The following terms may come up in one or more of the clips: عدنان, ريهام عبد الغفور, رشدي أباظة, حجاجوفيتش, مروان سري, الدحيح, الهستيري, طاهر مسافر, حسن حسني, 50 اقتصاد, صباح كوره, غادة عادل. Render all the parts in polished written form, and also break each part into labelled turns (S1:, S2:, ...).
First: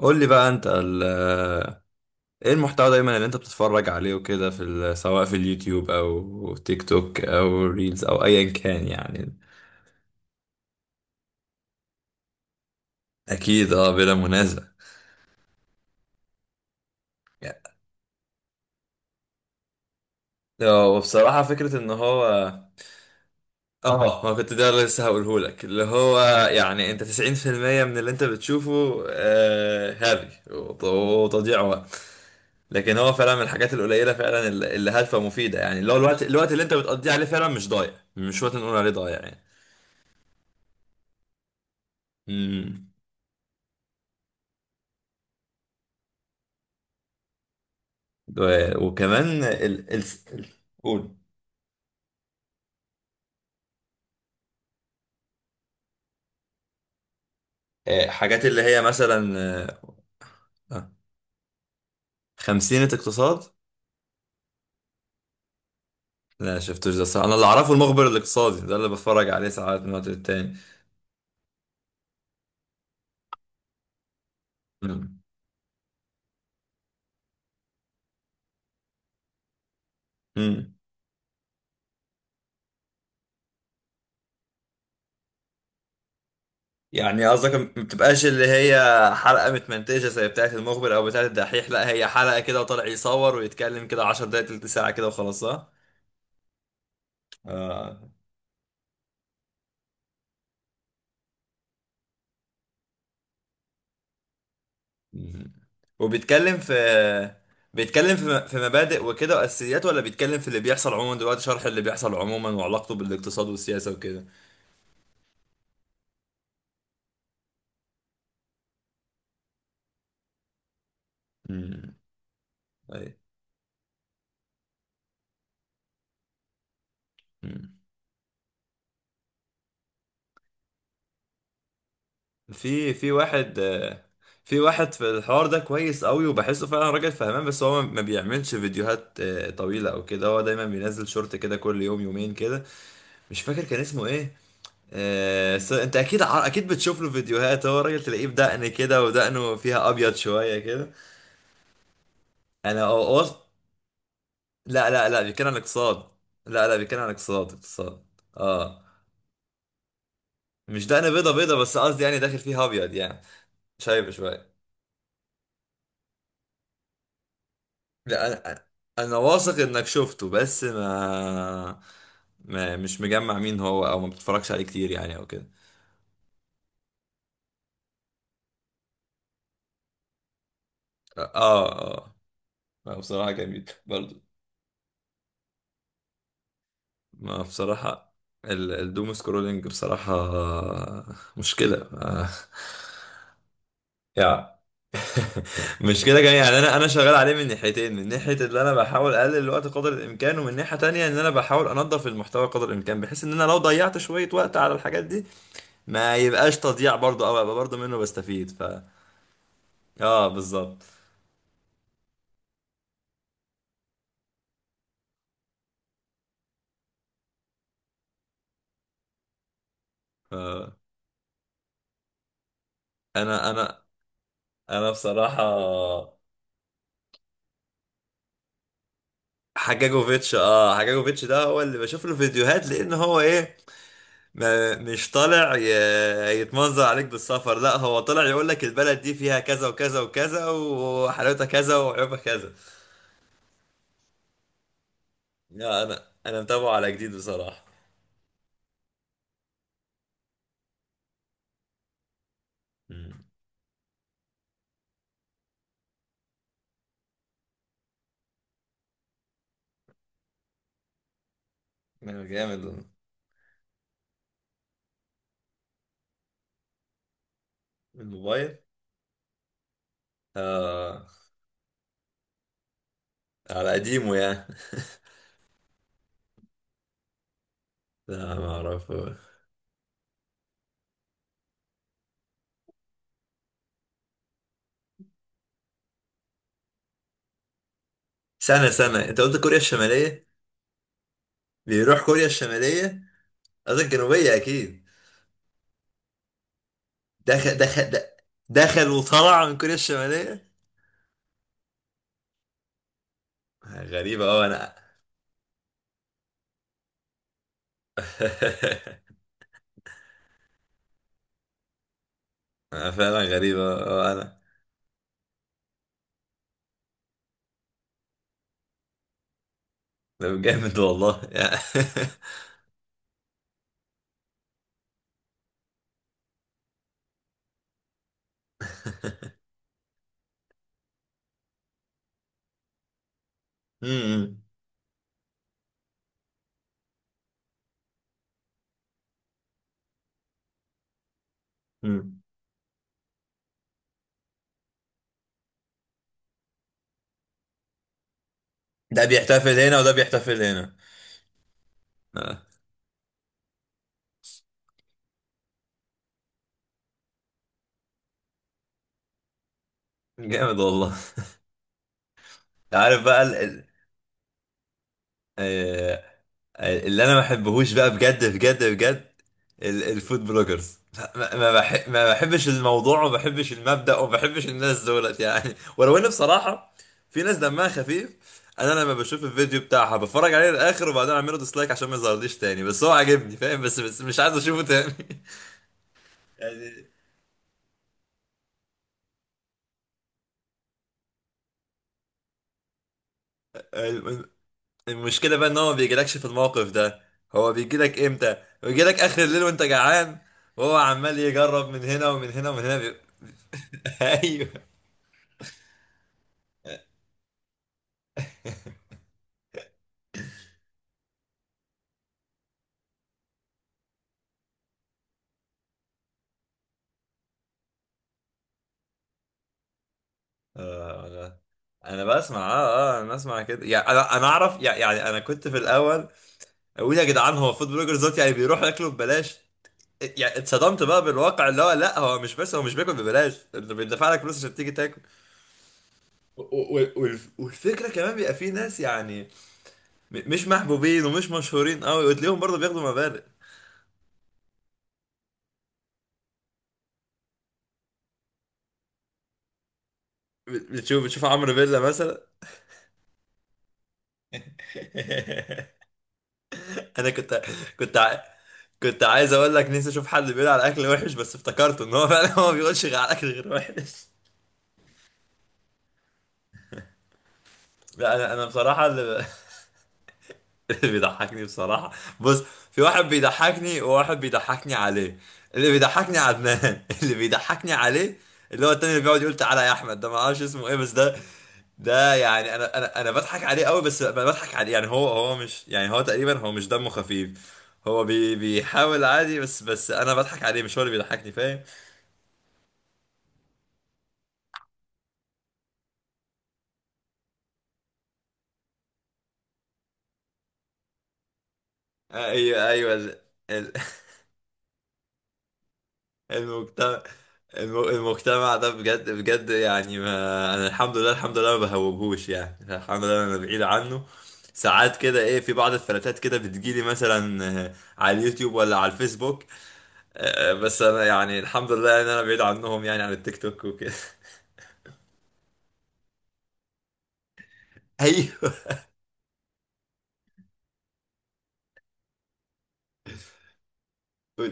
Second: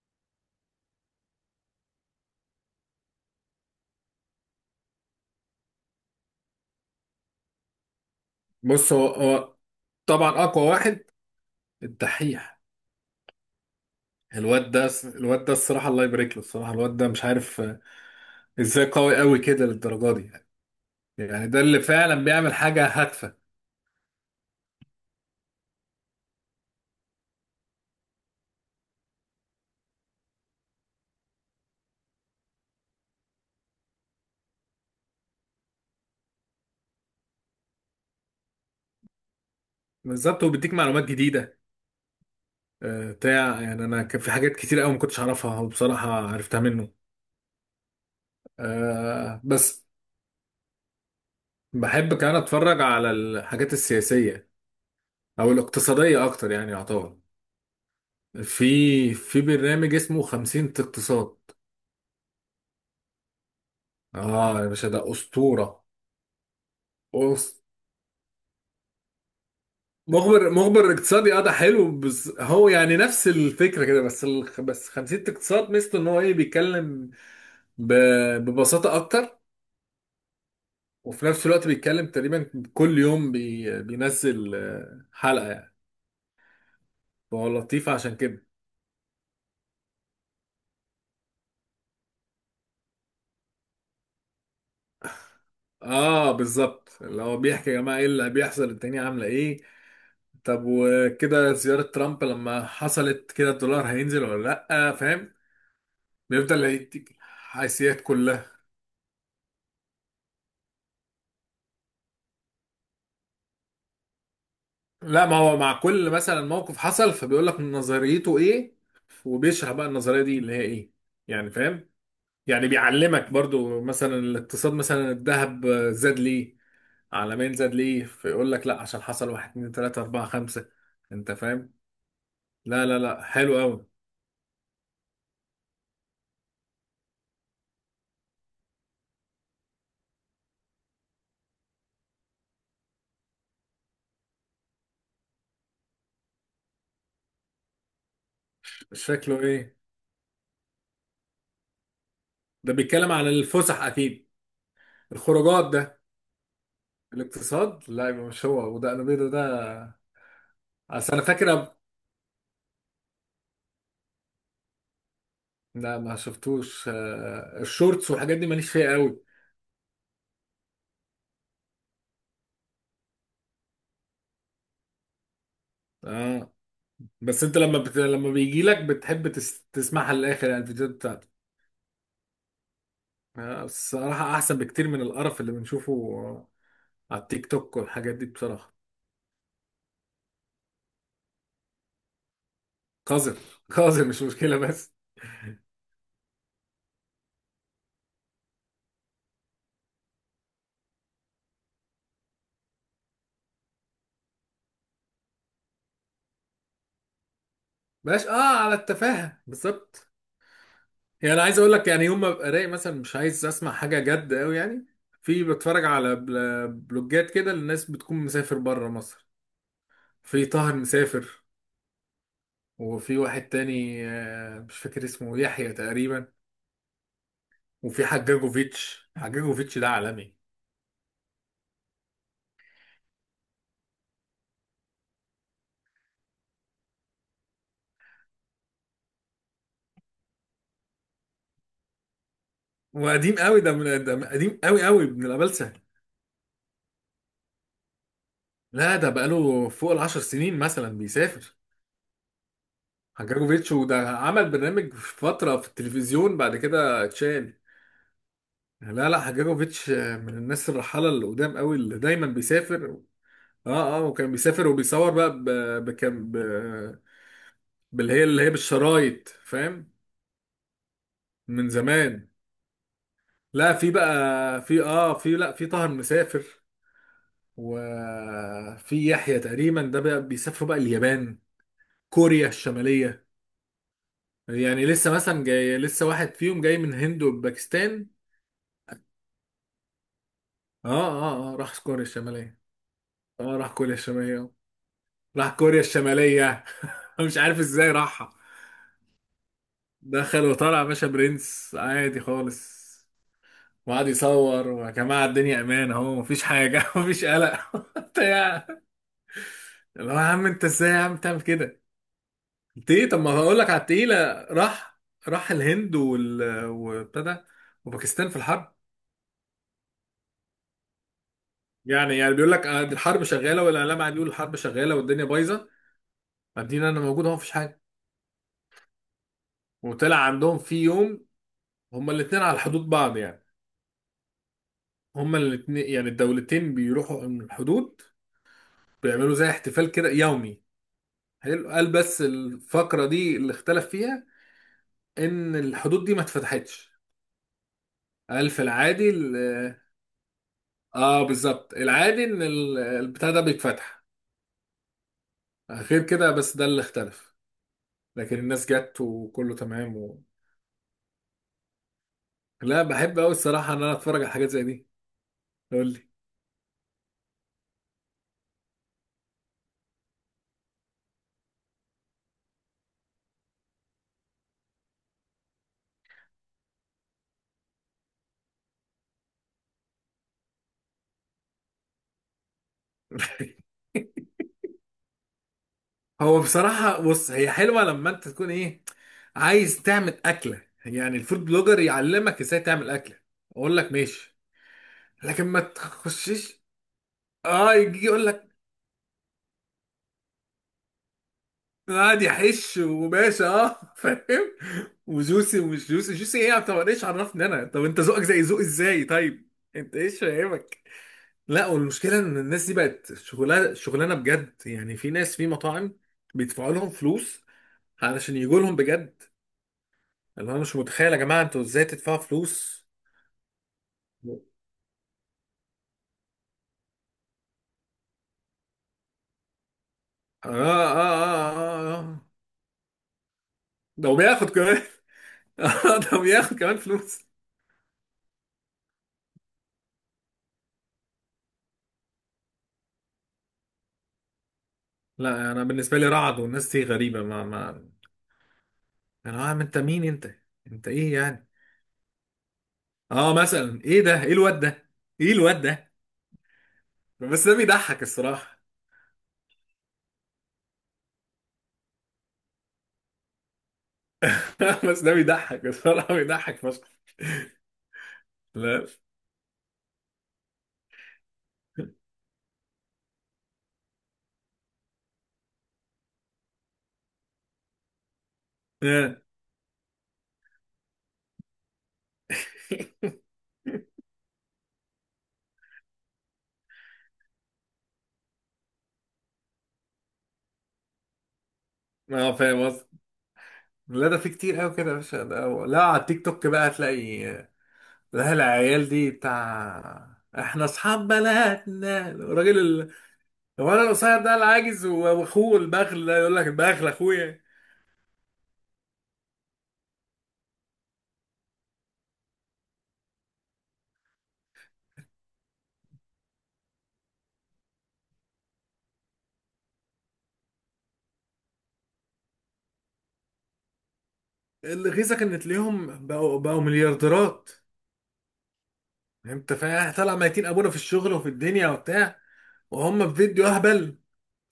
S1: قول لي بقى انت ايه المحتوى دايما اللي انت بتتفرج عليه وكده سواء في اليوتيوب او تيك توك او ريلز او ايا كان
S2: بص، هو
S1: يعني.
S2: هو طبعا اقوى واحد، الدحيح.
S1: اكيد، اه، بلا منازع.
S2: الواد ده الصراحه، الله يبارك له. الصراحه الواد ده مش عارف
S1: يعني
S2: ازاي قوي كده للدرجه دي يعني.
S1: هو بصراحة
S2: يعني ده
S1: فكرة
S2: اللي
S1: ان هو،
S2: فعلا بيعمل حاجه هادفه،
S1: اه ما كنت، ده لسه هقوله لك اللي هو. يعني انت 90% من اللي انت بتشوفه هري وتضييع وقت. لكن هو فعلا من الحاجات القليلة فعلا اللي هادفة ومفيدة، يعني اللي هو الوقت اللي انت بتقضيه عليه فعلا مش ضايع، مش وقت نقول عليه ضايع.
S2: بالظبط، وبيديك معلومات جديده.
S1: يعني
S2: بتاع يعني انا كان في حاجات كتير قوي ما كنتش اعرفها وبصراحه عرفتها منه.
S1: وكمان
S2: بس
S1: ال... ال... قول.
S2: بحب كمان اتفرج على الحاجات السياسيه او الاقتصاديه اكتر، يعني يعتبر
S1: آه، حاجات اللي هي
S2: في
S1: مثلا.
S2: في
S1: آه،
S2: برنامج اسمه 50
S1: آه،
S2: اقتصاد.
S1: خمسينة اقتصاد.
S2: اه يا باشا ده اسطوره.
S1: لا شفتوش ده، الصراحة انا اللي
S2: بص،
S1: اعرفه المخبر الاقتصادي ده اللي بتفرج عليه ساعات من وقت
S2: مخبر
S1: للتاني.
S2: مخبر اقتصادي اه، ده حلو، بس هو يعني نفس الفكره كده، بس
S1: مم.
S2: خمسيه اقتصاد ميزته ان هو ايه، بيتكلم ب... ببساطه اكتر،
S1: مم.
S2: وفي نفس الوقت بيتكلم تقريبا كل يوم، بينزل حلقه يعني،
S1: يعني
S2: فهو
S1: قصدك ما
S2: لطيف عشان
S1: بتبقاش اللي
S2: كده.
S1: هي حلقة متمنتجة زي بتاعة المخبر او بتاعة الدحيح، لا هي حلقة كده وطالع يصور ويتكلم كده 10 دقايق تلت ساعة كده وخلاص، صح؟
S2: اه بالظبط، اللي هو بيحكي يا جماعه ايه
S1: آه.
S2: اللي بيحصل، الدنيا عامله ايه، طب وكده زياره ترامب لما حصلت كده الدولار هينزل ولا لا، فاهم؟
S1: مم. وبيتكلم
S2: بيفضل
S1: في
S2: يديك الحيثيات
S1: بيتكلم في
S2: كلها.
S1: في مبادئ وكده واساسيات، ولا بيتكلم في اللي بيحصل عموما دلوقتي، شرح اللي بيحصل عموما وعلاقته بالاقتصاد والسياسة وكده.
S2: لا، ما هو مع كل مثلا موقف حصل، فبيقول لك نظريته ايه، وبيشرح بقى النظريه دي اللي هي ايه، يعني فاهم.
S1: مم.
S2: يعني
S1: أي.
S2: بيعلمك برضو مثلا الاقتصاد، مثلا الذهب زاد ليه عالميا، زاد
S1: مم.
S2: ليه، فيقول لك لا، عشان حصل واحد اتنين تلاته اربعه خمسه. انت فاهم. لا
S1: في
S2: لا
S1: في
S2: لا،
S1: واحد
S2: حلو قوي.
S1: في واحد في الحوار ده كويس قوي، وبحسه فعلا راجل فهمان، بس هو ما بيعملش فيديوهات طويلة او كده، هو دايما بينزل شورت كده كل يوم يومين كده. مش فاكر كان اسمه ايه. انت اكيد بتشوف له فيديوهات، هو راجل تلاقيه بدقن كده،
S2: شكله
S1: ودقنه
S2: ايه؟
S1: فيها ابيض شوية كده.
S2: ده
S1: انا
S2: بيتكلم عن
S1: أوص...
S2: الفسح اكيد،
S1: لا لا لا، بيتكلم عن
S2: الخروجات ده.
S1: الاقتصاد. لا لا، بيتكلم عن الاقتصاد،
S2: الاقتصاد؟
S1: اقتصاد.
S2: لا يبقى مش هو،
S1: اه،
S2: وده انا بيضه ده.
S1: مش دقن
S2: اصل انا
S1: بيضة
S2: فاكر
S1: بيضة، بس قصدي يعني داخل فيها ابيض يعني. شايب شوية.
S2: لا، ما شفتوش الشورتس والحاجات دي
S1: لا، انا
S2: ماليش فيها
S1: انا
S2: قوي.
S1: واثق انك شفته، بس ما... ما مش مجمع مين هو، او ما بتتفرجش عليه كتير يعني او كده.
S2: اه، بس انت لما لما بيجي لك بتحب تسمعها للاخر، يعني الفيديوهات بتاعته.
S1: اه اه. ما بصراحة جميل برضو.
S2: الصراحه احسن بكتير من القرف اللي بنشوفه على
S1: ما
S2: التيك توك
S1: بصراحة
S2: والحاجات دي بصراحه.
S1: الدوم سكرولينج بصراحة، مشكلة
S2: قذر قذر، مش
S1: يعني.
S2: مشكله بس.
S1: مش كده كمان، يعني انا شغال عليه من ناحيتين، من ناحيه اللي انا بحاول اقلل الوقت قدر الامكان، ومن ناحيه تانية ان انا بحاول انظف المحتوى قدر الامكان، بحيث ان انا لو ضيعت شويه وقت على الحاجات دي ما يبقاش تضييع برضه، او ابقى برضه منه
S2: باش،
S1: بستفيد.
S2: اه،
S1: ف
S2: على التفاهه بالظبط.
S1: اه، بالظبط.
S2: يعني انا عايز اقول لك يعني يوم ما ببقى رايق مثلا مش عايز اسمع حاجه جد قوي يعني. في بتفرج على بلوجات كده للناس بتكون مسافر بره مصر.
S1: ف...
S2: في طاهر مسافر، وفي واحد
S1: انا انا
S2: تاني مش
S1: انا
S2: فاكر اسمه
S1: بصراحه،
S2: يحيى تقريبا، وفي حجاجوفيتش. حجاجوفيتش ده عالمي
S1: حجاجوفيتش ده هو اللي بشوف له فيديوهات، لان هو ايه، ما مش طالع يتمنظر عليك بالسفر، لا هو طالع يقول لك البلد دي فيها كذا وكذا وكذا، وحلاوتها كذا، وعيوبها كذا.
S2: وقديم قوي، ده من، ده قديم قوي قوي من الأبلسة.
S1: لا، انا متابعه على جديد بصراحة.
S2: لا، ده بقاله فوق العشر سنين مثلا بيسافر
S1: مم.
S2: حجاجوفيتش، وده عمل برنامج في فترة في التلفزيون بعد كده اتشال. لا لا، حجاجوفيتش من الناس الرحالة اللي قدام قوي، اللي
S1: أنا
S2: دايما
S1: جامد.
S2: بيسافر. اه اه، وكان بيسافر وبيصور بقى بكم ب... باللي هي اللي هي
S1: الموبايل.
S2: بالشرايط، فاهم،
S1: آه،
S2: من زمان.
S1: على
S2: لا في بقى
S1: قديمه يعني.
S2: في اه في، لا في طاهر مسافر،
S1: لا، ما
S2: وفي
S1: اعرفه.
S2: يحيى تقريبا ده بقى بيسافروا بقى اليابان، كوريا الشمالية، يعني لسه مثلا جاي، لسه واحد فيهم جاي من هند وباكستان.
S1: سنة سنة، انت قلت كوريا الشمالية؟
S2: اه اه اه، راح كوريا
S1: بيروح كوريا
S2: الشمالية.
S1: الشمالية؟
S2: اه راح
S1: قصدك
S2: كوريا
S1: الجنوبية
S2: الشمالية.
S1: اكيد.
S2: راح كوريا الشمالية مش
S1: دخل،
S2: عارف ازاي
S1: دخل،
S2: راحها.
S1: دخل وطلع من كوريا
S2: دخل
S1: الشمالية.
S2: وطلع يا باشا، برنس عادي خالص، وقعد
S1: غريبة اوي
S2: يصور،
S1: انا
S2: ويا جماعة الدنيا امان اهو، مفيش حاجة مفيش قلق بتاع. اللي هو يا عم انت ازاي يا عم تعمل كده.
S1: أنا
S2: تيه، طب
S1: فعلا
S2: ما هقول
S1: غريبة،
S2: لك على التقيلة.
S1: أنا.
S2: راح، راح الهند وابتدى وباكستان في الحرب.
S1: ده جامد والله
S2: يعني بيقول لك دي الحرب شغالة، والإعلام قاعد يقول الحرب شغالة والدنيا بايظة، قاعدين، أنا موجود أهو مفيش حاجة. وطلع عندهم في يوم هما الاتنين على حدود بعض يعني،
S1: أمم،
S2: هما الاتنين يعني الدولتين بيروحوا من الحدود، بيعملوا زي احتفال كده يومي حلو، قال،
S1: أمم.
S2: بس الفقرة دي اللي اختلف فيها إن الحدود دي ما اتفتحتش. قال في
S1: ده
S2: العادي
S1: بيحتفل هنا وده بيحتفل هنا.
S2: اه بالظبط، العادي
S1: آه،
S2: ان البتاع ده بيتفتح غير كده، بس ده اللي اختلف، لكن الناس جت وكله تمام و...
S1: جامد والله. أنت
S2: لا
S1: عارف
S2: بحب
S1: بقى
S2: قوي
S1: ال... ال...
S2: الصراحه ان انا اتفرج على حاجات زي دي. قول
S1: آه،
S2: لي.
S1: آه، اللي أنا ما بحبهوش بقى بجد بجد بجد، الفود بلوجرز. لا، ما بحبش الموضوع، وما بحبش المبدأ، وما بحبش الناس دولت يعني ولو إن بصراحة في ناس دمها خفيف. انا لما بشوف الفيديو بتاعها بتفرج عليه للاخر، وبعدين اعمله ديسلايك عشان ما يظهرليش تاني. بس هو عاجبني فاهم، بس مش عايز اشوفه تاني.
S2: هو
S1: يعني
S2: بصراحه، بص هي حلوه لما انت تكون ايه، عايز تعمل اكله، يعني الفود بلوجر يعلمك ازاي تعمل اكله، اقول لك
S1: الم-
S2: ماشي،
S1: المشكلة
S2: لكن
S1: بقى ان
S2: ما
S1: هو ما بيجيلكش في
S2: تخشش.
S1: الموقف ده، هو
S2: اه
S1: بيجيلك
S2: يجي يقول
S1: امتى؟
S2: لك.
S1: بيجيلك اخر الليل وانت جعان، وهو عمال يجرب من هنا
S2: قاعد
S1: ومن هنا ومن
S2: يحش،
S1: هنا
S2: وباشا اه
S1: ايوه.
S2: فاهم، وجوسي، ومش جوسي، جوسي ايه؟ طب انا ايش عرفني انا؟ طب انت ذوقك زي ذوقي ازاي، طيب؟ انت ايش فاهمك؟ لا، والمشكله ان الناس دي بقت شغلانه شغلانه بجد يعني. في ناس في مطاعم بيدفعوا لهم فلوس علشان يجوا لهم بجد. اللي انا مش
S1: آه،
S2: متخيل، يا
S1: انا
S2: جماعه انتوا ازاي
S1: انا
S2: تدفعوا
S1: بسمع.
S2: فلوس.
S1: اه انا بسمع كده يعني، انا
S2: اه
S1: اعرف يعني، انا كنت في الاول اقول يا جدعان، هو فود بلوجرز دوت يعني بيروحوا ياكلوا ببلاش. يعني
S2: اه
S1: اتصدمت بقى بالواقع
S2: اه
S1: اللي هو
S2: اه،
S1: لا، هو
S2: آه.
S1: مش بس هو مش بياكل ببلاش، انت
S2: ده
S1: بيدفع لك فلوس
S2: وبياخد
S1: عشان تيجي
S2: كمان
S1: تاكل.
S2: ده وبياخد كمان فلوس.
S1: والفكرة كمان بيبقى في ناس يعني مش محبوبين ومش مشهورين قوي، وتلاقيهم برضه بياخدوا مبالغ.
S2: لا انا بالنسبه لي رعد والناس دي غريبه، ما انا، عم انت مين انت؟ انت
S1: بتشوف
S2: ايه
S1: بتشوف
S2: يعني؟
S1: عمرو فيلا مثلا
S2: اه مثلا ايه ده، ايه الواد ده، ايه الواد ده.
S1: انا
S2: بس ده
S1: كنت
S2: بيضحك
S1: ع...
S2: الصراحه.
S1: كنت عايز اقول لك نفسي اشوف حد بيقول على اكل وحش، بس افتكرت ان هو فعلا هو ما بيقولش غير على اكل غير وحش.
S2: بس ده بيضحك الصراحه، بيضحك فشخ.
S1: لا، انا بصراحه
S2: لا
S1: اللي بيضحكني بصراحة. بص، في واحد بيضحكني، وواحد بيضحكني عليه. اللي بيضحكني عدنان اللي بيضحكني عليه اللي هو التاني، اللي بيقعد يقول تعالى يا احمد، ده ما اعرفش اسمه ايه، بس ده يعني انا بضحك عليه قوي، بس بضحك عليه. يعني هو مش، يعني هو تقريبا، هو مش دمه خفيف. هو بيحاول عادي، بس انا بضحك عليه، مش هو اللي بيضحكني، فاهم.
S2: اه، فاهم قصدي. لا ده في كتير قوي كده يا باشا، ده هو. لا على التيك توك بقى هتلاقي. لا العيال دي بتاع احنا اصحاب بلدنا،
S1: آه،
S2: الراجل
S1: ايوه ايوه، ال...
S2: هو انا، القصير ده العاجز واخوه البخل، ده يقول لك البخل
S1: المجتمع،
S2: اخويا.
S1: المجتمع ده بجد بجد يعني، ما انا الحمد لله، الحمد لله ما بهوبهوش يعني، الحمد لله انا بعيد عنه. ساعات كده ايه، في بعض الفلاتات كده بتجيلي مثلا على اليوتيوب ولا على الفيسبوك. آه، آه، بس انا يعني الحمد لله ان انا بعيد عنهم، يعني عن التيك توك وكده
S2: اللي غيظك ان تلاقيهم بقوا بقوا مليارديرات،
S1: ايوه.
S2: يعني انت فاهم، إحنا طالع ميتين ابونا في الشغل وفي الدنيا وبتاع، وهم في فيديو اهبل،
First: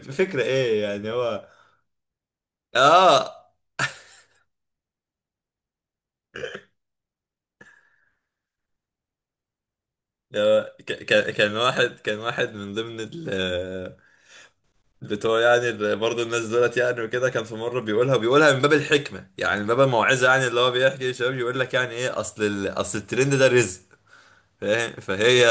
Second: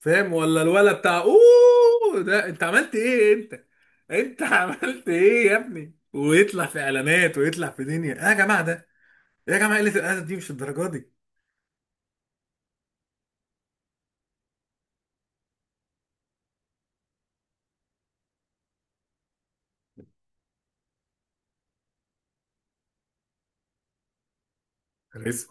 S2: فاهم؟ ولا
S1: ايه
S2: الولد
S1: يعني،
S2: بتاع
S1: هو
S2: اوه، ده انت عملت ايه
S1: اه
S2: انت، انت عملت ايه يا ابني، ويطلع في اعلانات ويطلع في دنيا، ايه يا جماعه ده، إيه يا جماعه، قله الادب دي مش الدرجه دي.
S1: كان واحد من ضمن ال بتوع، يعني برضه الناس دولت يعني وكده. كان في مره بيقولها من باب الحكمه، يعني من باب الموعظه، يعني اللي هو بيحكي للشباب يقول لك يعني ايه، اصل اصل الترند ده رزق، فاهم، فهي.
S2: رزق.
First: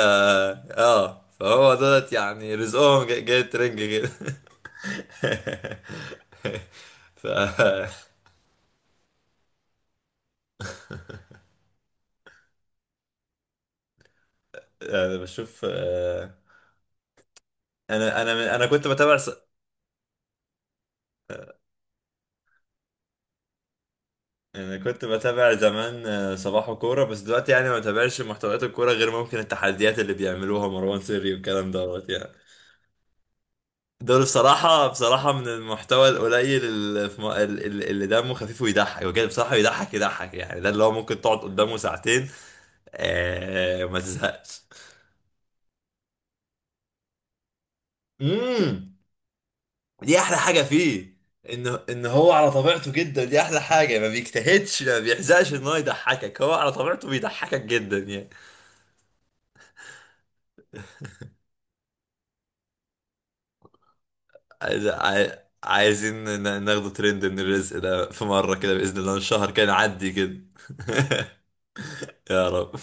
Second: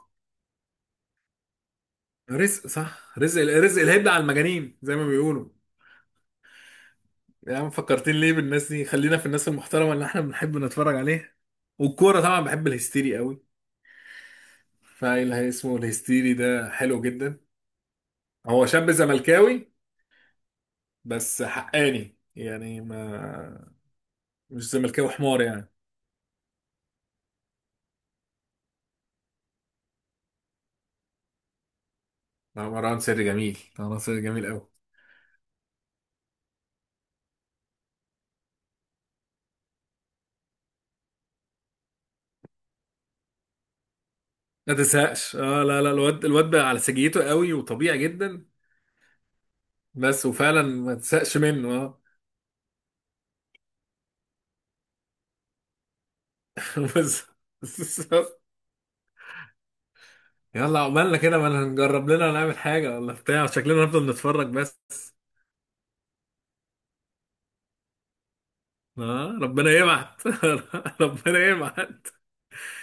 S1: اه، فهو دولت يعني
S2: رزق
S1: رزقهم
S2: صح،
S1: جاي
S2: رزق
S1: الترند
S2: رزق الهبل
S1: كده.
S2: على المجانين زي ما بيقولوا.
S1: ف
S2: يا عم فكرتين ليه بالناس دي، خلينا في الناس المحترمه اللي احنا بنحب نتفرج عليها. والكوره طبعا بحب الهستيري قوي،
S1: انا
S2: فايل
S1: بشوف
S2: اسمه الهستيري ده حلو جدا.
S1: انا انا من- انا
S2: هو
S1: كنت
S2: شاب
S1: بتابع س...
S2: زملكاوي بس حقاني يعني، ما مش
S1: انا كنت
S2: زملكاوي حمار
S1: بتابع
S2: يعني.
S1: زمان صباح كوره. بس دلوقتي يعني ما بتابعش محتويات الكوره غير ممكن التحديات اللي بيعملوها مروان سري والكلام دوت يعني.
S2: لا مروان سري جميل، مروان سري
S1: دول
S2: جميل قوي.
S1: بصراحة، بصراحة من المحتوى القليل، اللي, في م... اللي اللي دمه خفيف ويضحك بجد بصراحة، يضحك يضحك يعني، ده اللي هو ممكن تقعد قدامه ساعتين آه، ما تزهقش.
S2: ما تزهقش اه، لا لا، الواد بقى على سجيته قوي وطبيعي جدا.
S1: امم دي
S2: بس
S1: احلى حاجة
S2: وفعلا ما
S1: فيه،
S2: تزهقش
S1: ان
S2: منه اه
S1: ان هو على طبيعته جدا، دي احلى حاجة، ما بيجتهدش، ما بيحزقش ان هو يضحكك، هو على طبيعته
S2: بس
S1: بيضحكك جدا
S2: بس-
S1: يعني.
S2: يلا عقبالنا كده، ما هنجرب لنا نعمل حاجة ولا بتاع، شكلنا هنفضل نتفرج بس.
S1: عايز- عاي- عايزين ناخده ترند من الرزق ده في مرة كده بإذن الله،
S2: اه
S1: الشهر كان
S2: ربنا
S1: عدي
S2: يبعت.
S1: كده
S2: ربنا يبعت.
S1: يا رب.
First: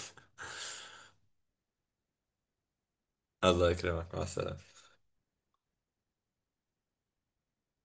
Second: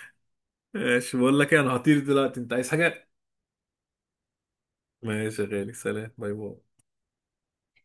S2: ماشي بقول لك إيه، انا هطير دلوقتي، انت عايز حاجة؟
S1: الله يكرمك، مع السلامة.
S2: ماشي يا غالي، سلام، باي باي